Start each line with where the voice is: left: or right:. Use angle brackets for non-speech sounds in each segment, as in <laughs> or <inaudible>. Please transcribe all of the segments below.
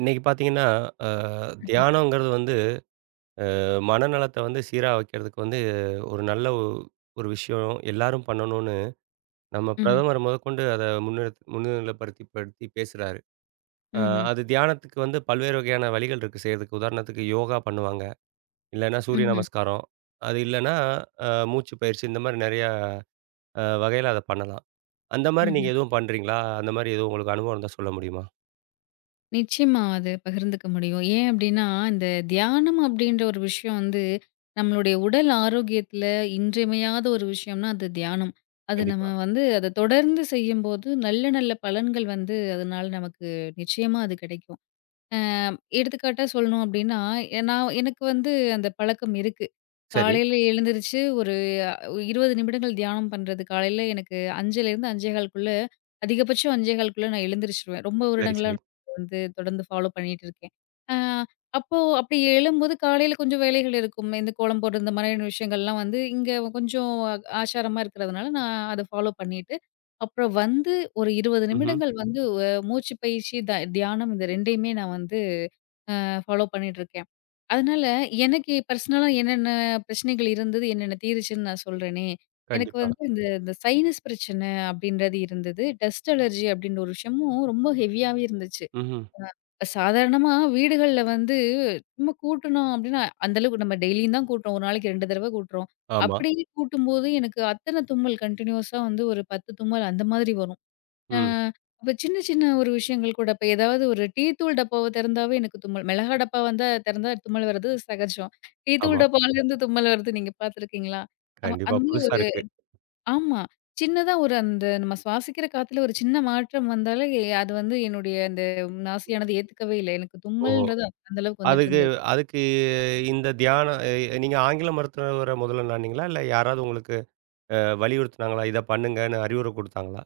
right: இன்னைக்கு பார்த்தீங்கன்னா, அ
left: ம்ஹ்ம்.
right: தியானம்ங்கிறது வந்து மனநலத்த வந்து சீரா வைக்கிறதுக்கு வந்து ஒரு நல்ல ஒரு விஷயம். எல்லாரும் பண்ணணும்னு நம்ம
left: ம்ஹ்ம்.
right: பிரதமர் முதற்கொண்டு அத முன்னிலைப்படுத்தி பேசுறாரு. அ
left: ம்ஹ்ம்.
right: அது தியானத்துக்கு வந்து பல்வேறு வகையான வழிகள் இருக்கு செய்றதுக்கு. உதாரணத்துக்கு யோகா பண்ணுவாங்க. இல்லன்னா சூரிய
left: ம்ஹ்ம்.
right: நமஸ்காரம். அது இல்லன்னா மூச்சு பயிற்சி இந்த மாரி நெறையா வகையில அத பண்ணலாம். அந்த மாரி நீங்க
left: ம்ஹ்ம்.
right: எதுவும் பண்றீங்களா? அந்த மாரி எதுவும் உங்களுக்கு அனுபவம் இருந்தா சொல்ல முடியுமா?
left: நிச்சயமா அது பகிர்ந்துக்க முடியும். ஏன் அப்டின்னா, இந்த தியானம் அப்டின்ற ஒரு விஷயம் வந்து, நம்மளுடைய உடல் ஆரோக்கியத்துல இன்றியமையாத ஒரு விஷயம்னா அது தியானம். அது நம்ம
right: கண்டிப்பா.
left: வந்து அத தொடர்ந்து செய்யும்போது நல்ல நல்ல பலன்கள் வந்து அதனால நமக்கு நிச்சயமா அது கிடைக்கும். எடுத்துக்காட்டா சொல்லணும் அப்டின்னா, நான் எனக்கு வந்து அந்த பழக்கம் இருக்கு.
right: சரி,
left: காலையில எழுந்திருச்சு ஒரு அ 20 நிமிடங்கள் தியானம் பண்றது. காலையில எனக்கு 5:00லேருந்து 5:15க்குள்ள அதிகபட்சம் 5:15க்குள்ள நான் எழுந்திருச்சுருவேன். ரொம்ப
right: சரி,
left: வருடங்களா
right: சரி.
left: நான் வந்து தொடர்ந்து ஃபாலோ பண்ணிட்டு இருக்கேன். அ அப்போ அப்டி எழும்போது காலையில கொஞ்சம் வேலைகள் இருக்கும். இந்த கோலம் போடுறது இந்த மாதிரியான விஷயங்கள்லாம் வந்து இங்க கொஞ்சம் ஆச்சாரமா இருக்கிறதுனால நான் அத ஃபாலோ பண்ணிட்டு, அப்புறம் வந்து ஒரு 20
right: ம்ஹ்ம்.
left: நிமிடங்கள் வந்து மூச்சு பயிற்சி, தியானம் இந்த 2யுமே நான் வந்து ஃபாலோ பண்ணிட்டுருக்கேன். அதனால எனக்கு பர்சனலா என்னென்ன பிரச்சனைகள் இருந்தது, என்னென்ன தீருச்சுன்னு நான் சொல்றேனே. எனக்கு
right: கண்டிப்பா.
left: வந்து இந்த இந்த சைனஸ் பிரச்சனை அப்படின்றது இருந்தது. டஸ்ட் அலர்ஜி அப்படின்ற ஒரு விஷயமும் ரொம்ப ஹெவியாவே இருந்துச்சு.
right: ம்ஹ்ம்.
left: இப்ப சாதாரணமா வீடுகள்ல வந்து சும்மா கூட்டுனோம் அப்படின்னா, அந்த அளவுக்கு நம்ம டெய்லியும் தான் கூட்டுறோம். ஒரு நாளைக்கு 2 தடவ கூட்டுறோம்.
right: ஆமா.
left: அப்படியே கூட்டும்போது எனக்கு அத்தன தும்மல் கன்டினியூஸா வந்து ஒரு 10 தும்மல் அந்த மாதிரி வரும்.
right: ம்.
left: ஆ,
right: ஆமாம்.
left: அப்ப சின்ன சின்ன ஒரு விஷயங்கள் கூட இப்ப ஏதாவது ஒரு டீ தூள் டப்பாவ திறந்தாவே எனக்கு தும்மல். மிளகா டப்பா வந்தா திறந்தா தும்மல் வர்றது சகஜம். டீ தூள்
right: ஆமா.
left: டப்பாலருந்து தும்மல் வருது நீங்க பார்த்துருக்கீங்களா?
right: கண்டிப்பா.
left: அந்த மாதிரி
right: புதுசா
left: ஒரு
right: இருக்கு.
left: ஆமா. சின்னதா ஒரு அந்த நம்ம சுவாசிக்கிற காத்துல ஒரு சின்ன மாற்றம் வந்தாலே, அது வந்து என்னுடைய அந்த நாசியானது ஏத்துக்கவே இல்ல. எனக்கு
right: ஓஹோ!
left: தும்மல்ன்றது அந்த அளவுக்கு வந்துட்டு
right: அதுக்கு
left: இருந்தது.
right: அதுக்கு இந்த தியானம் நீங்க ஆங்கில மருத்துவர முதல்ல நாடுனீங்களா? இல்ல யாராவது உங்களுக்கு அ வலியுறுத்துனாங்களா? இத பண்ணுங்கன்னு அறிவுரை குடுத்தாங்களா?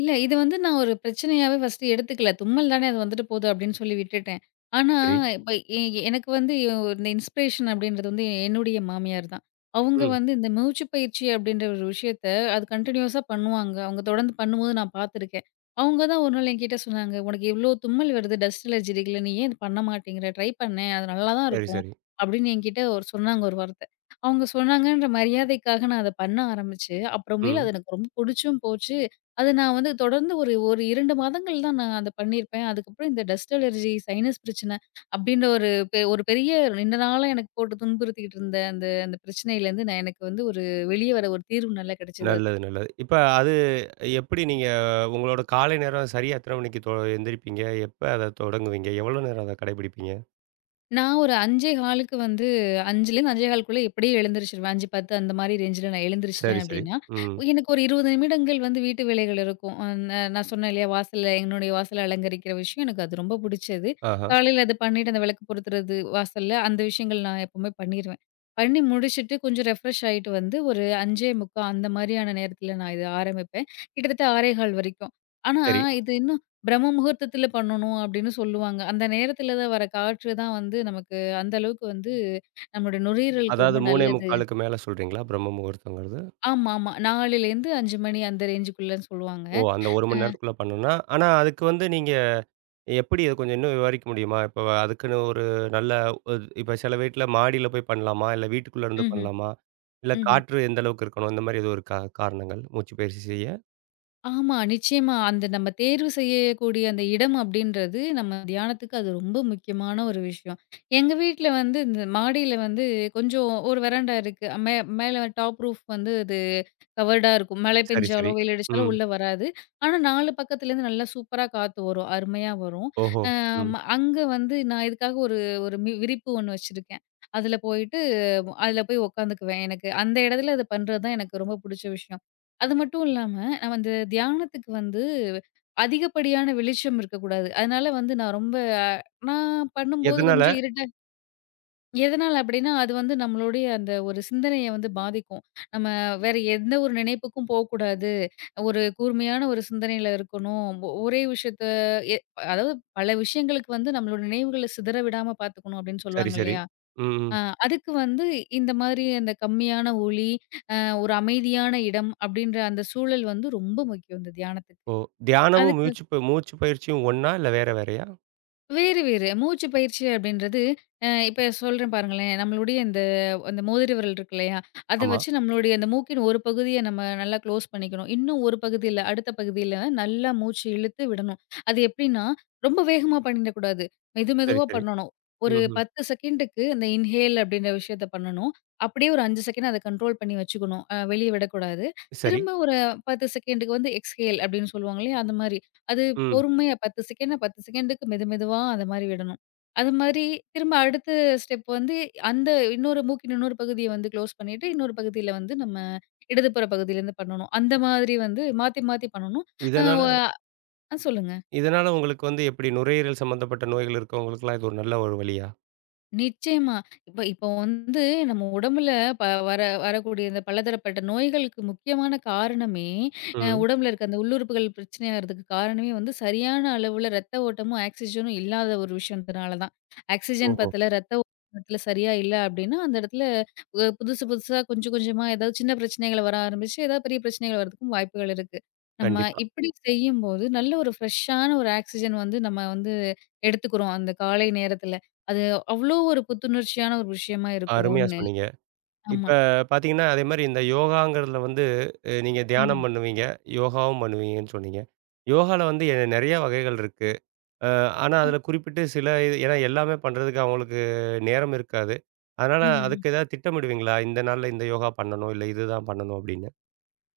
left: இல்ல. இது வந்து நான் ஒரு பிரச்சனையாவே ஃபர்ஸ்ட்டு எடுத்துக்கல. தும்மல் தானே அது வந்துட்டு போது அப்படின்னு சொல்லி விட்டுட்டேன். ஆனா,
right: சரி.
left: இப்ப எ எ- எனக்கு வந்து ஒரு இந்த இன்ஸ்பிரேஷன் அப்படின்றது வந்து என்னுடைய மாமியார் தான். அவங்க
right: ம்.
left: வந்து இந்த மூச்சு பயிற்சி அப்படின்ற ஒரு விஷயத்த அது கன்டினியூஸா பண்ணுவாங்க. அவங்க தொடர்ந்து பண்ணும்போது நான் பார்த்துருக்கேன். அவங்க தான் ஒரு நாள் என்கிட்ட சொன்னாங்க, "உனக்கு இவ்ளோ தும்மல் வருது டஸ்ட் அலர்ஜி இருக்குல்ல, நீ ஏன் இது பண்ண மாட்டேங்கிற? ட்ரை பண்ணேன். அது நல்லா தான்
right: சரி,
left: இருக்கும்."
right: சரி.
left: அப்படின்னு என்கிட்ட ஒரு சொன்னாங்க ஒரு வார்த்தை. அவங்க சொன்னாங்கன்ற மரியாதைக்காக நான் அத பண்ண ஆரம்பிச்சு, அப்புறமேலு
right: ம்.
left: அது எனக்கு ரொம்ப புடிச்சும் போச்சு. அது நான் வந்து தொடர்ந்து ஒரு ஒரு 2 மாதங்கள் தான் நான் அத பண்ணியிருப்பேன். அதுக்கப்புறம் இந்த டஸ்ட் அலர்ஜி, சைனஸ் பிரச்சனை அப்டின்ற ஒரு பெரிய நீண்ட நாளா எனக்கு போட்டு துன்புறுத்திக்கிட்டு இருந்த அந்த அந்த பிரச்சனையிலேருந்து நான் எனக்கு வந்து ஒரு வெளிய வர ஒரு தீர்வு நல்லா கிடைச்சது.
right: நல்லது, நல்லது. இப்ப அது எப்படி நீங்க உங்களோட காலை நேரம் சரியா எத்தன மணிக்கு எந்திரிப்பீங்க? எப்ப அத தொடங்குவீங்க? எவ்வளோ நேரம் அத கடைபிடிப்பீங்க?
left: நான் ஒரு 5.15க்கு வந்து 5லேருந்து 5.15க்குள்ள எப்படியும் எழுந்திரிச்சுருவேன். 5:10 அந்த மாரி ரேஞ்சில நான் எழுந்திரிச்சுட்டேன்
right: சரி, சரி.
left: அப்படின்னா,
right: ம்.
left: எனக்கு ஒரு 20 நிமிடங்கள் வந்து வீட்டு வேலைகள் இருக்கும். அ ந நான் சொன்னேன் இல்லையா, வாசல்ல என்னுடைய வாசல அலங்கரிக்கிற விஷயம் எனக்கு அது ரொம்ப புடிச்சது.
right: ஆஹா.
left: காலையில அது பண்ணிட்டு அந்த விளக்கு பொருத்துறது வாசல்ல, அந்த விஷயங்கள் நான் எப்பவுமே பண்ணிருவேன். பண்ணி முடிச்சுட்டு கொஞ்சம் ரெஃப்ரெஷ் ஆயிட்டு வந்து ஒரு 5:45 அந்த மாரியான நேரத்தில நான் இத ஆரம்பிப்பேன். கிட்டத்தட்ட 6:15 வரைக்கும். ஆனா,
right: சரி.
left: இது இன்னும் பிரம்ம முகூர்த்தத்தில பண்ணணும் அப்படின்னு சொல்லுவாங்க. அந்த நேரத்தில தான் வர காற்று தான் வந்து நமக்கு அந்த அளவுக்கு வந்து நம்மளுடைய நுரையீரலுக்கு
right: அதாவது
left: ரொம்ப நல்லது.
right: 3:45க்கு மேல சொல்றீங்களா? பிரம்ம முகூர்த்தங்கிறது?
left: ஆமா, ஆமா. 4லேருந்து 5 மணி அந்த ரேஞ்சுக்குள்ளன்னு சொல்லுவாங்க.
right: ஓ! அந்த 1
left: அ
right: மணி நேரத்துக்குள்ள பண்ணணும்னா, ஆனா அதுக்கு வந்து நீங்க எப்படி அத கொஞ்சம் இன்னும் விவரிக்க முடியுமா? இப்ப அதுக்குன்னு ஒரு நல்ல இப்ப சில வீட்ல மாடியில போய் பண்ணலாமா? இல்ல வீட்டுக்குள்ள இருந்து
left: ம்ஹ்ம்,
right: பண்ணலாமா? இல்ல
left: ம்ஹ்ம்.
right: காற்று எந்த அளவுக்கு இருக்கணும்? இந்த மாரி எதுவும் இருக்கா காரணங்கள்? மூச்சு பயிற்சி செய்ய?
left: ஆமா, நிச்சயமா. அந்த நம்ம தேர்வு செய்யக்கூடிய அந்த இடம் அப்படின்றது நம்ம தியானத்துக்கு அது ரொம்ப முக்கியமான ஒரு விஷயம். எங்க வீட்ல வந்து இந்த மாடியில வந்து கொஞ்சம் ஒரு வெராண்டா இருக்கு. மேல டாப் ரூஃப் வந்து அது கவர்டா இருக்கும். மழை
right: சரி,
left: பெஞ்சாலோ,
right: சரி.
left: வெயில் அடிச்சாலோ
right: ம்.
left: உள்ள வராது. ஆனா 4 பக்கத்துலேருந்து நல்லா சூப்பரா காத்து வரும். அருமையா வரும்.
right: ஓஹோ! ம்.
left: அங்க வந்து நான் இதுக்காக ஒரு ஒரு மி விரிப்பு ஒண்ணு வச்சிருக்கேன். அதுல போயிட்டு அதுல போய் உட்காந்துக்குவேன். எனக்கு அந்த இடத்துல அத பண்றது தான் எனக்கு ரொம்ப புடிச்ச விஷயம். அது மட்டும் இல்லாம, நம்ம அந்த தியானத்துக்கு வந்து அதிகப்படியான வெளிச்சம் இருக்கக்கூடாது. அதனால வந்து நான் ரொம்ப அஹ், நான் பண்ணும்போது
right: எதனால?
left: கொஞ்சம் இருட்டா எதனால அப்டின்னா, அது வந்து நம்மளுடைய அந்த ஒரு சிந்தனைய வந்து பாதிக்கும். நம்ம வேற எந்த ஒரு நினைப்புக்கும் போக்கூடாது. ஒரு கூர்மையான ஒரு சிந்தனையில இருக்கணும். ஒரே விஷயத்த எ அதாவது பல விஷயங்களுக்கு வந்து நம்மளோட நினைவுகள சிதற விடாம பார்த்துக்கணும் அப்டின்னு
right: சரி,
left: சொல்லுவாங்க
right: சரி.
left: இல்லையா?
right: ம், ம்.
left: அ அதுக்கு வந்து இந்த மாதிரி அந்த கம்மியான ஒலி, அ ஒரு அமைதியான இடம் அப்டின்ற அந்த சூழல் வந்து ரொம்ப முக்கியம் இந்த தியானத்துக்கு.
right: ஓ! தியானமும்
left: அதுக்கு
right: மூச்சு மூச்சு பயிற்சியும் ஒண்ணா? இல்ல வேற வேறயா?
left: வேறு, வேறு. மூச்சு பயிற்சி அப்படின்றது, இப்ப சொல்றேன் பாருங்களேன். நம்மளுடைய இந்த அந்த மோதிர விரல் இருக்கு இல்லையா? அத
right: ஆமா.
left: வச்சு நம்மளுடைய அந்த மூக்கின் ஒரு பகுதிய நம்ம நல்லா க்ளோஸ் பண்ணிக்கணும். இன்னும் ஒரு பகுதியில, அடுத்த பகுதியில நல்லா மூச்சு இழுத்து விடணும். அது எப்படின்னா, ரொம்ப வேகமா பண்ணிடக்கூடாது. மெது
right: சரி,
left: மெதுவா
right: சரி.
left: பண்ணணும். ஒரு
right: ம்ஹ்ம்.
left: 10 செகண்டுக்கு அந்த இன்ஹேல் அப்படின்ற விஷயத்த பண்ணணும். அப்படியே ஒரு 5 செகண்ட் அத கண்ட்ரோல் பண்ணி வச்சுக்கணும். வெளிய விடக்கூடாது.
right: சரி.
left: திரும்ப ஒரு 10 செகண்டுக்கு வந்து எக்ஸ்ஹேல் அப்படின்னு சொல்லுவாங்க இல்லையா? அந்த மாரி. அது
right: ம்.
left: பொறுமையா 10 செகண்ட், 10 செகண்டுக்கு மெது மெதுவா அந்த மாரி விடணும். அது மாரி திரும்ப அடுத்த ஸ்டெப் வந்து அந்த இன்னொரு மூக்கின் இன்னொரு பகுதிய வந்து க்ளோஸ் பண்ணிட்டு, இன்னொரு பகுதியில வந்து நம்ம இடதுபுற பகுதியிலேருந்து பண்ணணும். அந்த மாதிரி வந்து மாத்தி மாத்தி பண்ணணும். அ
right: இதனால
left: ஒ அ சொல்லுங்க.
right: இதனால உங்களுக்கு வந்து எப்படி நுரையீரல் சம்மந்தப்பட்ட நோய்கள் இருக்கவங்களுக்கெல்லாம் இது ஒரு நல்ல ஒரு வழியா?
left: நிச்சயமா. இப்போ வந்து நம்ம உடம்புல வர வரக்கூடிய இந்த பலதரப்பட்ட நோய்களுக்கு முக்கியமான காரணமே,
right: ம்.
left: உடம்புல இருக்க அந்த உள்ளுறுப்புகள் பிரச்சனையாகிறதுக்கு காரணமே வந்து சரியான அளவுல ரத்த ஓட்டமும், ஆக்ஸிஜனும் இல்லாத ஒரு விஷயத்தினால தான். ஆக்ஸிஜன்
right: ஓஹோ!
left: பத்தல, ரத்த ஓட்டத்துல சரியா இல்ல அப்டின்னா, அந்த இடத்துல புதுசு புதுசா கொஞ்சம் கொஞ்சமா ஏதாவது சின்ன பிரச்சனைகள் வர ஆரம்பிச்சு, ஏதாவது பெரிய பிரச்சனைகள் வரதுக்கும் வாய்ப்புகள் இருக்கு. நம்ம
right: கண்டிப்பா.
left: இப்டி செய்யும்போது நல்ல ஒரு ஃப்ரெஷ்ஷான ஒரு ஆக்ஸிஜன் வந்து நம்ம வந்து எடுத்துக்கிறோம் அந்த காலை நேரத்துல. அது அவ்ளோ ஒரு புத்துணர்ச்சியான ஒரு விஷயமா இருக்கும்
right: அருமையா
left: ஒண்ணு.
right: சொன்னீங்க. இப்ப
left: ஆமா.
right: பாத்தீங்கன்னா, அதே மாரி இந்த யோகாங்கிறதுல வந்து நீங்க தியானம்
left: ம்.
right: பண்ணுவீங்க, யோகாவும் பண்ணுவீங்கன்னு சொன்னீங்க. யோகால வந்து நெறைய வகைகள் இருக்கு. அ ஆனா
left: அ
right: அதுல குறிப்பிட்டு சில இது ஏன்னா எல்லாமே பண்றதுக்கு அவங்களுக்கு நேரம் இருக்காது. அதனால
left: ம்ஹ்ம்.
right: அதுக்கு ஏதாவது திட்டமிடுவீங்களா? இந்த நாள்ல இந்த யோகா பண்ணணும், இல்ல இதுதான் பண்ணணும் அப்படின்னு.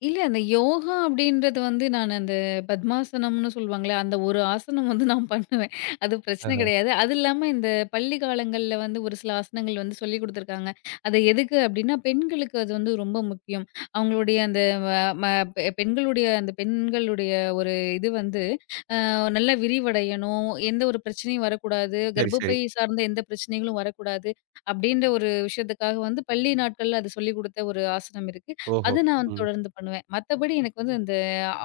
left: இல்ல அந்த யோகா அப்படின்றது வந்து நான் அந்த பத்மாசனம்னு சொல்லுவாங்கல்ல, அந்த ஒரு ஆசனம் வந்து நான் பண்ணுவேன். அது பிரச்சனை
right: ஆஹா.
left: கிடையாது. அது இல்லாம இந்த பள்ளி காலங்கள்ல வந்து ஒரு சில ஆசனங்கள் வந்து சொல்லிக் குடுத்துருக்காங்க. அது எதுக்கு அப்படின்னா, பெண்களுக்கு அது வந்து ரொம்ப முக்கியம். அவங்களுடைய அந்த வ ம பெ பெண்களுடைய அந்த பெண்களுடைய ஒரு இது வந்து நல்லா விரிவடையணும். எந்த ஒரு பிரச்சனையும் வரக்கூடாது.
right: சரி, சரி.
left: கர்ப்பப்பை சார்ந்த எந்த பிரச்சனைகளும் வரக்கூடாது. அப்டின்ற ஒரு விஷயத்துக்காக வந்து பள்ளி நாட்கள்ல அது சொல்லிக் குடுத்த ஒரு ஆசனம் இருக்கு.
right: ஓஹோ!
left: அத நான் வந்து
right: ம்.
left: தொடர்ந்து பண்ணுவேன். மத்தபடி எனக்கு வந்து இந்த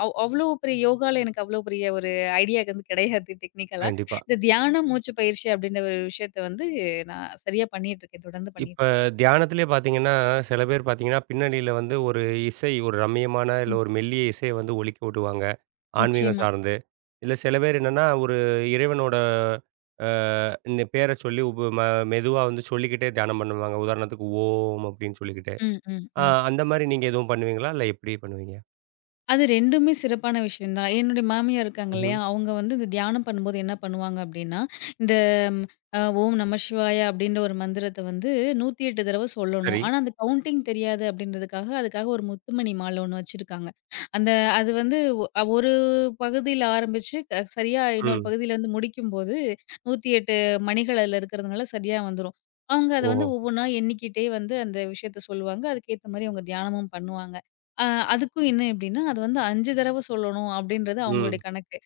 left: அவ்ளோ பெரிய யோகால எனக்கு அவ்ளோ பெரிய ஒரு ஐடியா வந்து கிடையாது டெக்னிக்கலா.
right: கண்டிப்பா.
left: இந்த தியானம், மூச்சு பயிற்சி அப்டின்ற ஒரு விஷயத்த வந்து நான் சரியா பண்ணிட்டுருக்கேன். தொடர்ந்து
right: இப்ப
left: பண்ணிட்டுருக்கேன்.
right: தியானத்திலே பாத்தீங்கன்னா, சில பேர் பாத்தீங்கன்னா, பின்னணியில வந்து ஒரு இசை, ஒரு ரம்மியமான இல்ல
left: ம்.
right: ஒரு மெல்லிய இசைய வந்து ஒலிக்க விடுவாங்க. ஆன்மீகம்
left: நிச்சயமா.
right: சார்ந்து. இல்ல சில பேர் என்னன்னா, ஒரு இறைவனோட அ இந்த பேர சொல்லி மெதுவா வந்து சொல்லிக்கிட்டே தியானம் பண்ணுவாங்க. உதாரணத்துக்கு ஓம் அப்படின்னு சொல்லிக்கிட்டே.
left: ம், ம்,
right: அ
left: ம்.
right: அந்த மாரி நீங்க எதுவும் பண்ணுவீங்களா? இல்ல எப்படி பண்ணுவீங்க?
left: அது 2மே சிறப்பான விஷயம் தான். என்னுடைய மாமியார் இருக்காங்க
right: ம்ஹ்ம்.
left: இல்லையா, அவங்க வந்து இந்த தியானம் பண்ணும்போது என்ன பண்ணுவாங்க அப்படின்னா, இந்த ஓம் நம சிவாய அப்படின்ற ஒரு மந்திரத்த வந்து 108 தடவ சொல்லணும்.
right: சரி.
left: ஆனா அந்த கவுண்டிங் தெரியாது அப்படின்றதுக்காக, அதுக்காக ஒரு முத்துமணி மாலை ஒண்ணு வச்சிருக்காங்க. அந்த அது வந்து ஒரு பகுதியில ஆரம்பிச்சு சரியா இன்னொரு
right: ம்.
left: பகுதியில வந்து முடிக்கும்போது 108 மணிகள் அதுல இருக்கிறதுனால சரியா வந்துரும். அவங்க அத
right: ஓஹோ!
left: வந்து ஒவ்வொன்னா எண்ணிக்கிட்டே வந்து அந்த விஷயத்த சொல்லுவாங்க. அதுக்கேத்த மாரி அவங்க தியானமும் பண்ணுவாங்க. அ அதுக்கும் என்ன எப்படின்னா, அது வந்து 5 தடவ சொல்லணும் அப்படின்றது
right: ம்.
left: அவங்களுடைய கணக்கு.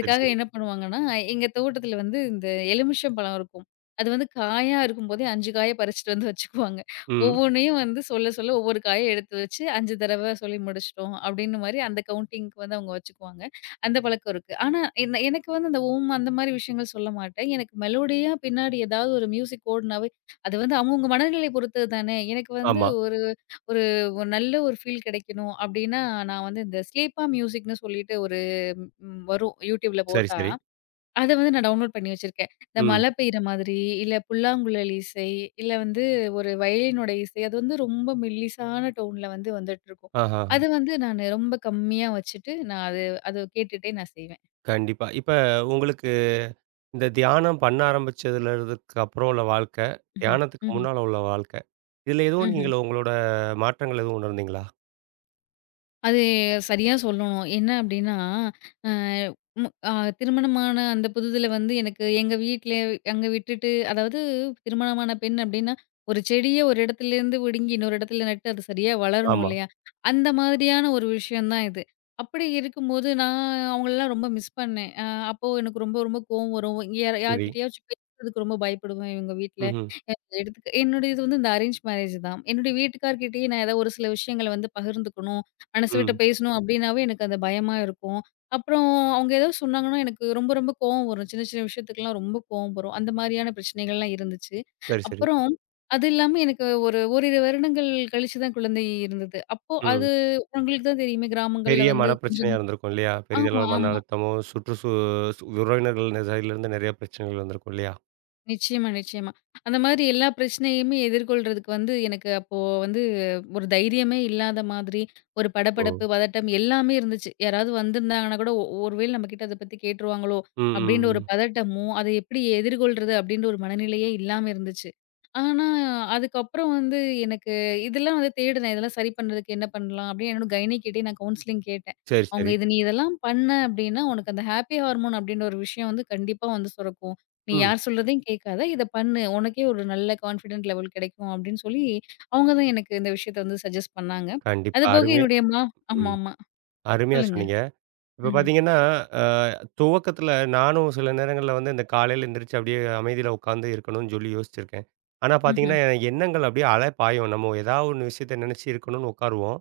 right: சரி, சரி.
left: என்ன பண்ணுவாங்கன்னா, எங்க தோட்டத்தில வந்து இந்த எலுமிச்சம் பழம் இருக்கும். அது வந்து காயா இருக்கும்போதே 5 காய பறிச்சுட்டு வந்து வச்சுக்குவாங்க.
right: ம்.
left: ஒவ்வொன்னையும் வந்து சொல்ல சொல்ல ஒவ்வொரு காய எடுத்து வச்சு 5 தடவ சொல்லி முடிச்சுட்டோம் அப்படின்னு மாரி அந்த கவுண்டிங்க்கு வந்து அவங்க வச்சுக்குவாங்க. அந்த பழக்கம் இருக்கு. ஆனா என்ன எனக்கு வந்து அந்த ஓம் அந்த மாரி விஷயங்கள் சொல்ல மாட்டேன். எனக்கு மெலோடியா பின்னாடி ஏதாவது ஒரு மியூசிக் ஓடுனாவே அது வந்து அவங்கவங்க மனநிலை பொறுத்தது தானே. எனக்கு வந்து
right: ஆமா.
left: ஒரு ஒரு ஒரு நல்ல ஒரு ஃபீல் கிடைக்கணும் அப்டின்னா, நான் வந்து இந்த ஸ்லீப்பா மியூசிக்ன்னு சொல்லிட்டு ஒரு வரும் யூடியூப்ல
right: சரி,
left: போட்டா,
right: சரி.
left: அத வந்து நான் டவுன்லோட் பண்ணி வச்சிருக்கேன். இந்த
right: ம்.
left: மழை பெய்ற மாதிரி, இல்ல புல்லாங்குழல் இசை, இல்ல வந்து ஒரு வயலினோட இசை, அது வந்து ரொம்ப மெல்லிசான டோன்ல வந்து வந்துட்டுருக்கும்.
right: ஆஹா.
left: அது வந்து நானு ரொம்ப கம்மியா வச்சுட்டு, நான் அது அது கேட்டுட்டே நான் செய்வேன்.
right: கண்டிப்பா. இப்ப உங்களுக்கு இந்த தியானம் பண்ண ஆரம்பிச்சதுலதுக்கு அப்புறம் உள்ள வாழ்க்கை,
left: ம்ஹ்ம்.
right: தியானத்துக்கு
left: ம்ஹ்ம்.
right: முன்னால உள்ள வாழ்க்கை, இதுல எதுவும்
left: ம்ஹ்ம்.
right: நீங்கள உங்களோட மாற்றங்கள் எதுவும் உணர்ந்தீங்களா?
left: அது சரியா சொல்லணும். என்ன அப்டின்னா, அ மு அ திருமணமான அந்த புதிதில வந்து எனக்கு எங்க வீட்ல அங்க விட்டுட்டு அதாவது திருமணமான பெண் அப்டின்னா, ஒரு செடிய ஒரு இடத்துலேருந்து பிடுங்கி இன்னொரு இடத்துல நட்டு அது சரியா வளரணும்
right: ஆமா.
left: இல்லையா? அந்த மாதிரியான ஒரு விஷயம் தான் இது. அப்படி இருக்கும்போது நான் அவங்களலாம் ரொம்ப மிஸ் பண்ணேன். அப்போ எனக்கு ரொம்ப ரொம்ப கோவம் வரும். யார்
right: சரி.
left: யார்கிட்டயாச்சும் பேசுறதுக்கு ரொம்ப பயப்படுவேன் இவங்க வீட்ல.
right: ம்ஹ்ம்.
left: எடுத்துக்க என்னுடைய இது வந்து இந்த அரேஞ்ச் மேரேஜ் தான். என்னுடைய வீட்டுக்கார்கிட்டயே நான் ஏதாவது ஒரு சில விஷயங்கள வந்து பகிர்ந்துக்கணும், மனசு விட்டு
right: ம்.
left: பேசணும் அப்டின்னாவே எனக்கு அது பயமா இருக்கும். அப்புறம் அவங்க ஏதோ சொன்னாங்கன்னா, எனக்கு ரொம்ப ரொம்ப கோவம் வரும். சின்ன சின்ன விஷயத்துக்குலாம் ரொம்ப கோவம் வரும். அந்த மாரியான பிரச்சனைகள்லாம் இருந்துச்சு.
right: சரி, சரி.
left: அப்புறம் அது இல்லாம எனக்கு ஒரு ஓரிரு வருடங்கள் கழிச்சு தான் குழந்தை இருந்தது. அப்போ
right: ம்.
left: அது உங்களுக்கு தான் தெரியுமே கிராமங்கள்ல
right: பெரிய
left: வந்து கொஞ்சம்
right: மனப்பிரச்சனையா இருந்திருக்கும் இல்லையா?
left: ஆமா,
right: பெரிதளவு மன
left: ஆமா.
right: அழுத்தமோ, சுற்று உறவினர்கள் சைட்லருந்து நெறைய பிரச்சனைகள் வந்திருக்கும் இல்லையா?
left: நிச்சயமா, நிச்சயமா. அந்த மாதிரி எல்லா பிரச்சனையுமே எதிர்கொள்றதுக்கு வந்து எனக்கு அப்போ வந்து ஒரு தைரியமே இல்லாத மாதிரி, ஒரு
right: ஓ!
left: படபடப்பு, பதட்டம் எல்லாமே இருந்துச்சு. யாராவது வந்திருந்தாங்கன்னா கூட, ஒருவேளை நம்மகிட்ட அத பத்தி கேட்டுருவாங்களோ!
right: ம்,
left: அப்பிடின்ற
right: ம்,
left: ஒரு
right: ம்.
left: பதட்டமும், அதை எப்படி எதிர்கொள்றது அப்பிடின்ற ஒரு மனநிலையே இல்லாம இருந்துச்சு. ஆனா, அதுக்கப்புறம் வந்து எனக்கு இதெல்லாம் வந்து தேடுனேன். இதெல்லாம் சரி பண்றதுக்கு என்ன பண்ணலாம்? அப்பிடின்னு என்னோட கைனிக்கிட்டயே நான் கவுன்சிலிங் கேட்டேன்.
right: சரி,
left: அவுங்க
right: சரி.
left: இது நீ இதெல்லாம் பண்ண அப்பிடின்னா, உனக்கு அந்த ஹாப்பி ஹார்மோன் அப்பிடின்ற ஒரு விஷயம் வந்து கண்டிப்பா வந்து சுரக்கும். நீ
right: ம்.
left: யார் சொல்றதையும் கேட்காத. இத பண்ணு. உனக்கே ஒரு நல்ல கான்ஃபிடென்ட் லெவல் கிடைக்கும் அப்படின்னு சொல்லி, அவங்க தான் எனக்கு இந்த விஷயத்த வந்து சஜெஸ்ட் பண்ணாங்க.
right: கண்டிப்பா.
left: அதுபோக
right: அருமையா
left: என்னுடைய மா
right: ம்.
left: ஆமாமா.
right: அருமையா
left: சொல்லுங்க.
right: சொன்னீங்க. இப்ப
left: ம்ஹ்ம்.
right: பார்த்தீங்கன்னா, அ துவக்கத்துல நானும் சில நேரங்கள்ல வந்து இந்த காலையில எந்திரிச்சு அப்படியே அமைதியில உட்காந்து இருக்கணும்னு சொல்லி யோசிச்சிருக்கேன். ஆனா
left: ம்ஹ்ம்.
right: பார்த்தீங்கன்னா, என் எண்ணங்கள் அப்படியே அலை பாயும். நம்ம ஏதாவது ஒண்ணு விஷயத்த நெனச்சு இருக்கணும்னு உட்காருவோம்.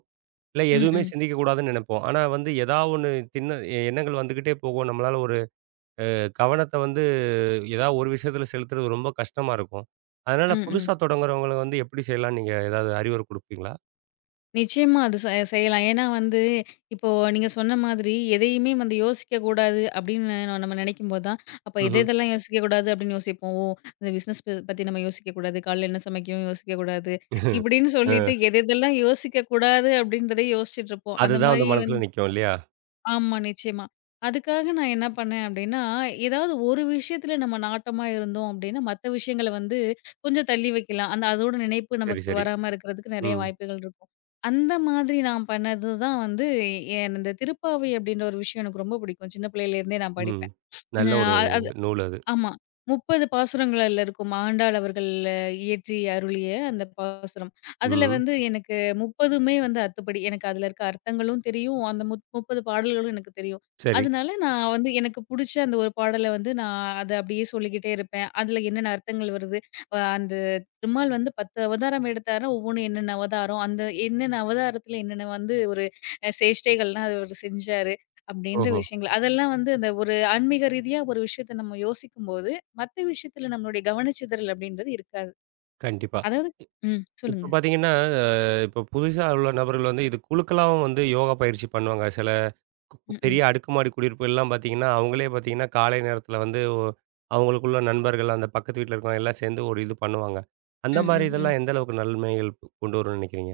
right: இல்ல
left: ம்,
right: எதுவுமே
left: ம்.
right: சிந்திக்கக்கூடாதுன்னு நெனைப்போம். ஆனா வந்து ஏதாவது ஒண்ணு திண்ண எண்ணங்கள் வந்துகிட்டே போகும். நம்மளால கவனத்த வந்து ஏதாவது ஒரு விஷயத்துல செலுத்துறது ரொம்ப கஷ்டமா இருக்கும். அதனால
left: ம், ம்.
right: புதுசா தொடங்குறவங்கள வந்து எப்படி செய்யலாம்னு நீங்க ஏதாவது அறிவுரை குடுப்பீங்களா?
left: நிச்சயமா அது செ செய்யலாம். ஏன்னா வந்து இப்போ நீங்க சொன்ன மாதிரி எதையுமே வந்து யோசிக்கக்கூடாது அப்படின்னு நம்ம நினைக்கும்போது தான், அப்ப
right: ம்ஹ்ம்.
left: எதெல்லாம் யோசிக்கக்கூடாது அப்படின்னு யோசிப்போம். ஓ! இந்த பிசினஸ் பத்தி நம்ம யோசிக்கக்கூடாது. காலைல என்ன சமைக்கணும் யோசிக்கக்கூடாது.
right: அ
left: இப்படின்னு
right: <laughs>
left: சொல்லிட்டு எதெல்லாம் யோசிக்கக்கூடாது அப்படின்றதே யோசிச்சுட்டு இருப்போம். அந்த
right: அதுதான்
left: மாரி
right: வந்து மனசுல நிக்கும் இல்லையா?
left: ஆமா, நிச்சயமா. அதுக்காக நான் என்ன பண்ணேன் அப்டின்னா, ஏதாவது ஒரு விஷயத்துல நம்ம நாட்டமா இருந்தோம் அப்டின்னா, மத்த விஷயங்கள வந்து கொஞ்சம் தள்ளி வைக்கலாம். அந்த அதோட நினைப்பு
right: சரி,
left: நமக்கு
right: சரி.
left: வராம இருக்கிறதுக்கு நெறைய
right: ம்,
left: வாய்ப்புகள் இருக்கும். அந்த மாதிரி நான் பண்ணது தான் வந்து, இந்த திருப்பாவை அப்டின்ற ஒரு விஷயம் எனக்கு ரொம்ப பிடிக்கும். சின்ன பிள்ளையிலேருந்தே நான்
right: ம்.
left: படிப்பேன். உம்
right: நல்ல ஒரு
left: அ
right: நூல் அது.
left: ஆமா. 30 பாசுரங்கள் அதுல இருக்கும். ஆண்டாள் அவர்கள் இயற்றி அருளிய அந்த பாசுரம். அதுல
right: ம்.
left: வந்து எனக்கு 30மே வந்து அத்துப்படி. எனக்கு அதுல இருக்க அர்த்தங்களும் தெரியும். அந்த முத் 30 பாடல்களும் எனக்கு தெரியும்.
right: சரி.
left: அதனால நான் வந்து எனக்கு புடிச்ச அந்த ஒரு பாடல வந்து நான் அத அப்படியே சொல்லிக்கிட்டே இருப்பேன். அதுல என்னென்ன அர்த்தங்கள் வருது, அந்த பெருமாள் வந்து 10 அவதாரம் எடுத்தாரு. ஒவ்வொன்னும் என்னென்ன அவதாரம், அந்த என்னென்ன அவதாரத்துல என்னென்ன வந்து ஒரு சேஷ்டைகள்லாம் அவரு செஞ்சாரு. அப்படின்ற
right: ஓஹோ!
left: விஷயங்கள். அதெல்லாம் வந்து இந்த ஒரு ஆன்மீக ரீதியா ஒரு விஷயத்த நம்ம யோசிக்கும்போது, மத்த விஷயத்துல நம்மளுடைய கவனச்சிதறல் அப்படின்றது இருக்காது.
right: கண்டிப்பா.
left: அதாவது ம். சொல்லுங்க.
right: இப்ப பார்த்தீங்கன்னா, அ இப்ப புதுசா உள்ள நபர்கள் வந்து இது குழுக்களாவும் வந்து யோகா பயிற்சி பண்ணுவாங்க. சில
left: ம், ம்.
right: பெரிய அடுக்குமாடி குடியிருப்புகள்லாம் பார்த்தீங்கன்னா, அவங்களே பார்த்தீங்கன்னா, காலை நேரத்தில வந்து அவங்களுக்குள்ள நண்பர்கள், அந்த பக்கத்து வீட்ல இருக்கிறவங்க எல்லாம் சேர்ந்து ஒரு இது பண்ணுவாங்க. அந்த
left: ம்,
right: மாரி
left: ம், ம்.
right: இதெல்லாம் எந்த அளவுக்கு நன்மைகள் கொண்டு வரும்னு நினைக்கிறீங்க?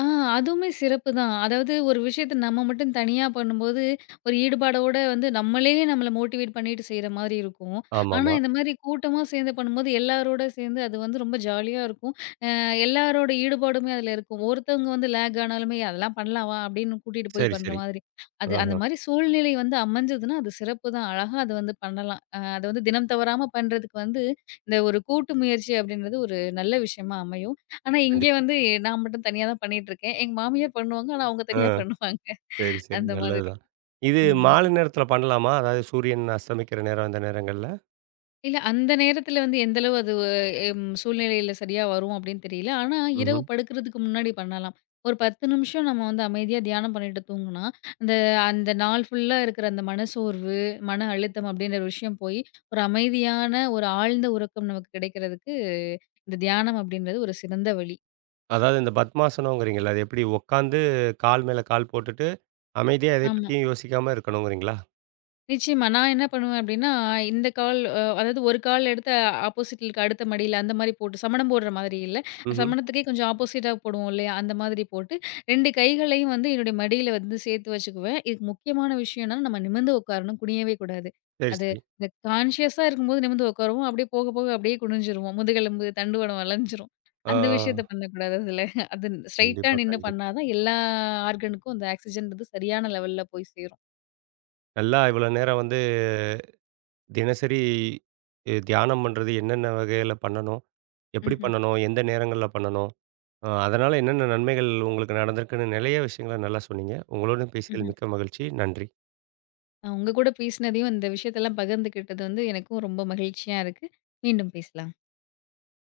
left: ஆ அதுவுமே சிறப்பு தான். அதாவது ஒரு விஷயத்த நம்ம மட்டும் தனியா பண்ணும்போது, ஒரு ஈடுபாடோட வந்து நம்மளே நம்மள மோட்டிவேட் பண்ணிட்டு செய்ற மாரி இருக்கும். ஆனா
right: ஆமாமா.
left: இந்த மாரி கூட்டமா சேர்ந்து பண்ணும்போது எல்லாரோட சேர்ந்து அது வந்து ரொம்ப ஜாலியா இருக்கும். அ எல்லாரோட ஈடுபாடுமே அதுல இருக்கும். ஒருத்தவங்க வந்து லேக் ஆனாலுமே அதெல்லாம் பண்ணலாம் வா அப்படின்னு கூட்டிட்டு போய்
right: சரி,
left: பண்ற
right: சரி.
left: மாதிரி. அது அந்த
right: ஆஹா.
left: மாரி சூழ்நிலை வந்து அமைஞ்சதுன்னா, அது சிறப்பு தான். அழகா அது வந்து பண்ணலாம். அது வந்து தினம் தவறாம பண்றதுக்கு வந்து, இந்த ஒரு கூட்டு முயற்சி அப்படின்றது ஒரு நல்ல விஷயமா அமையும். ஆனா, இங்கே
right: கண்டிப்பா.
left: வந்து நான் மட்டும் தனியா தான் பண்ணிட்டுருக்கேன். எங்க மாமியார் பண்ணுவாங்க. ஆனா, அவங்க
right: ஆ
left: தனியா பண்ணுவாங்க.
right: சரி, சரி.
left: அந்த மாதிரி.
right: நல்லதுதான். இது மாலை
left: ம்ஹ்ம்.
right: நேரத்தில பண்ணலாமா? அதாவது சூரியன் அஸ்தமிக்கிற நேரம் அந்த நேரங்கள்ல?
left: இல்ல, அந்த நேரத்தில வந்து எந்த அளவு அது சூழ்நிலையில சரியா வரும் அப்படின்னு தெரியல. ஆனா, இரவு
right: ம்ஹ்ம்.
left: படுக்கிறதுக்கு முன்னாடி பண்ணலாம். ஒரு 10 நிமிஷம் நம்ம வந்து அமைதியா தியானம் பண்ணிட்டு தூங்குனா, அந்த அந்த நாள் ஃபுல்லா இருக்கிற அந்த மனசோர்வு, மன அழுத்தம் அப்படின்ற ஒரு விஷயம் போய், ஒரு அமைதியான, ஒரு ஆழ்ந்த உறக்கம் நமக்கு கிடைக்கிறதுக்கு, இந்த தியானம் அப்படின்றது ஒரு சிறந்த வழி.
right: அதாவது இந்த பத்மாசனம்ங்கிறீங்கல்ல, அது எப்படி உட்காந்து கால் மேல கால் போட்டுட்டு அமைதியா எதை
left: ஆமா.
right: பத்தியும் யோசிக்காம இருக்கணுங்கிறீங்களா?
left: நிச்சயமா. நான் என்ன பண்ணுவேன் அப்டின்னா, இந்த கால் அ அதாவது ஒரு கால் எடுத்து ஆப்போசிட்ல இருக்க அடுத்த மடியில அந்த மாரி போட்டு சமணம் போடுற மாதிரி இல்ல.
right: ம்ஹ்ம்.
left: சமணத்துக்கே கொஞ்சம் ஆப்போசிட்டா போடுவோம் இல்லையா? அந்த மாதிரி போட்டு 2 கைகளையும் வந்து என்னுடைய மடியில வந்து சேர்த்து வச்சுக்குவேன். இதுக்கு முக்கியமான விஷயம் என்னன்னா, நம்ம நிமிர்ந்து உட்காரணும். குனியவே கூடாது.
right: சரி,
left: அது
right: சரி.
left: இந்த கான்ஷியஸா இருக்கும்போது நிமிர்ந்து உட்காருவோம். அப்படியே போக போக அப்படியே குனிஞ்சிருவோம். முதுகெலும்பு, தண்டுவடம் வளைஞ்சிரும்.
right: ஆ,
left: அந்த விஷயத்த
right: ஆ.
left: பண்ணக்கூடாது அதுல. அது ஸ்ட்ரெய்ட்டா
right: கண்டிப்பா,
left: நின்னு
right: கண்டிப்பா.
left: பண்ணா தான் எல்லா ஆர்கனுக்கும் அந்த ஆக்ஸிஜன்றது சரியான லெவல்ல போய் சேரும்.
right: நல்லா இவ்வளோ நேரம் வந்து தினசரி தியானம் பண்றது என்னென்ன வகையில பண்ணணும்? எப்படி
left: ம்ஹ்ம்.
right: பண்ணணும்? எந்த நேரங்கள்ல பண்ணணும்? அதனால என்னென்ன நன்மைகள் உங்களுக்கு நடந்திருக்குன்னு நெறைய விஷயங்கள நல்லா சொன்னீங்க. உங்களோட பேசியதில்
left: ம்ஹ்ம்.
right: மிக்க மகிழ்ச்சி. நன்றி.
left: உங்க கூட பேசினதையும், இந்த விஷயத்தெல்லாம் பகிர்ந்துக்கிட்டது வந்து எனக்கும் ரொம்ப மகிழ்ச்சியா இருக்கு. மீண்டும் பேசலாம்.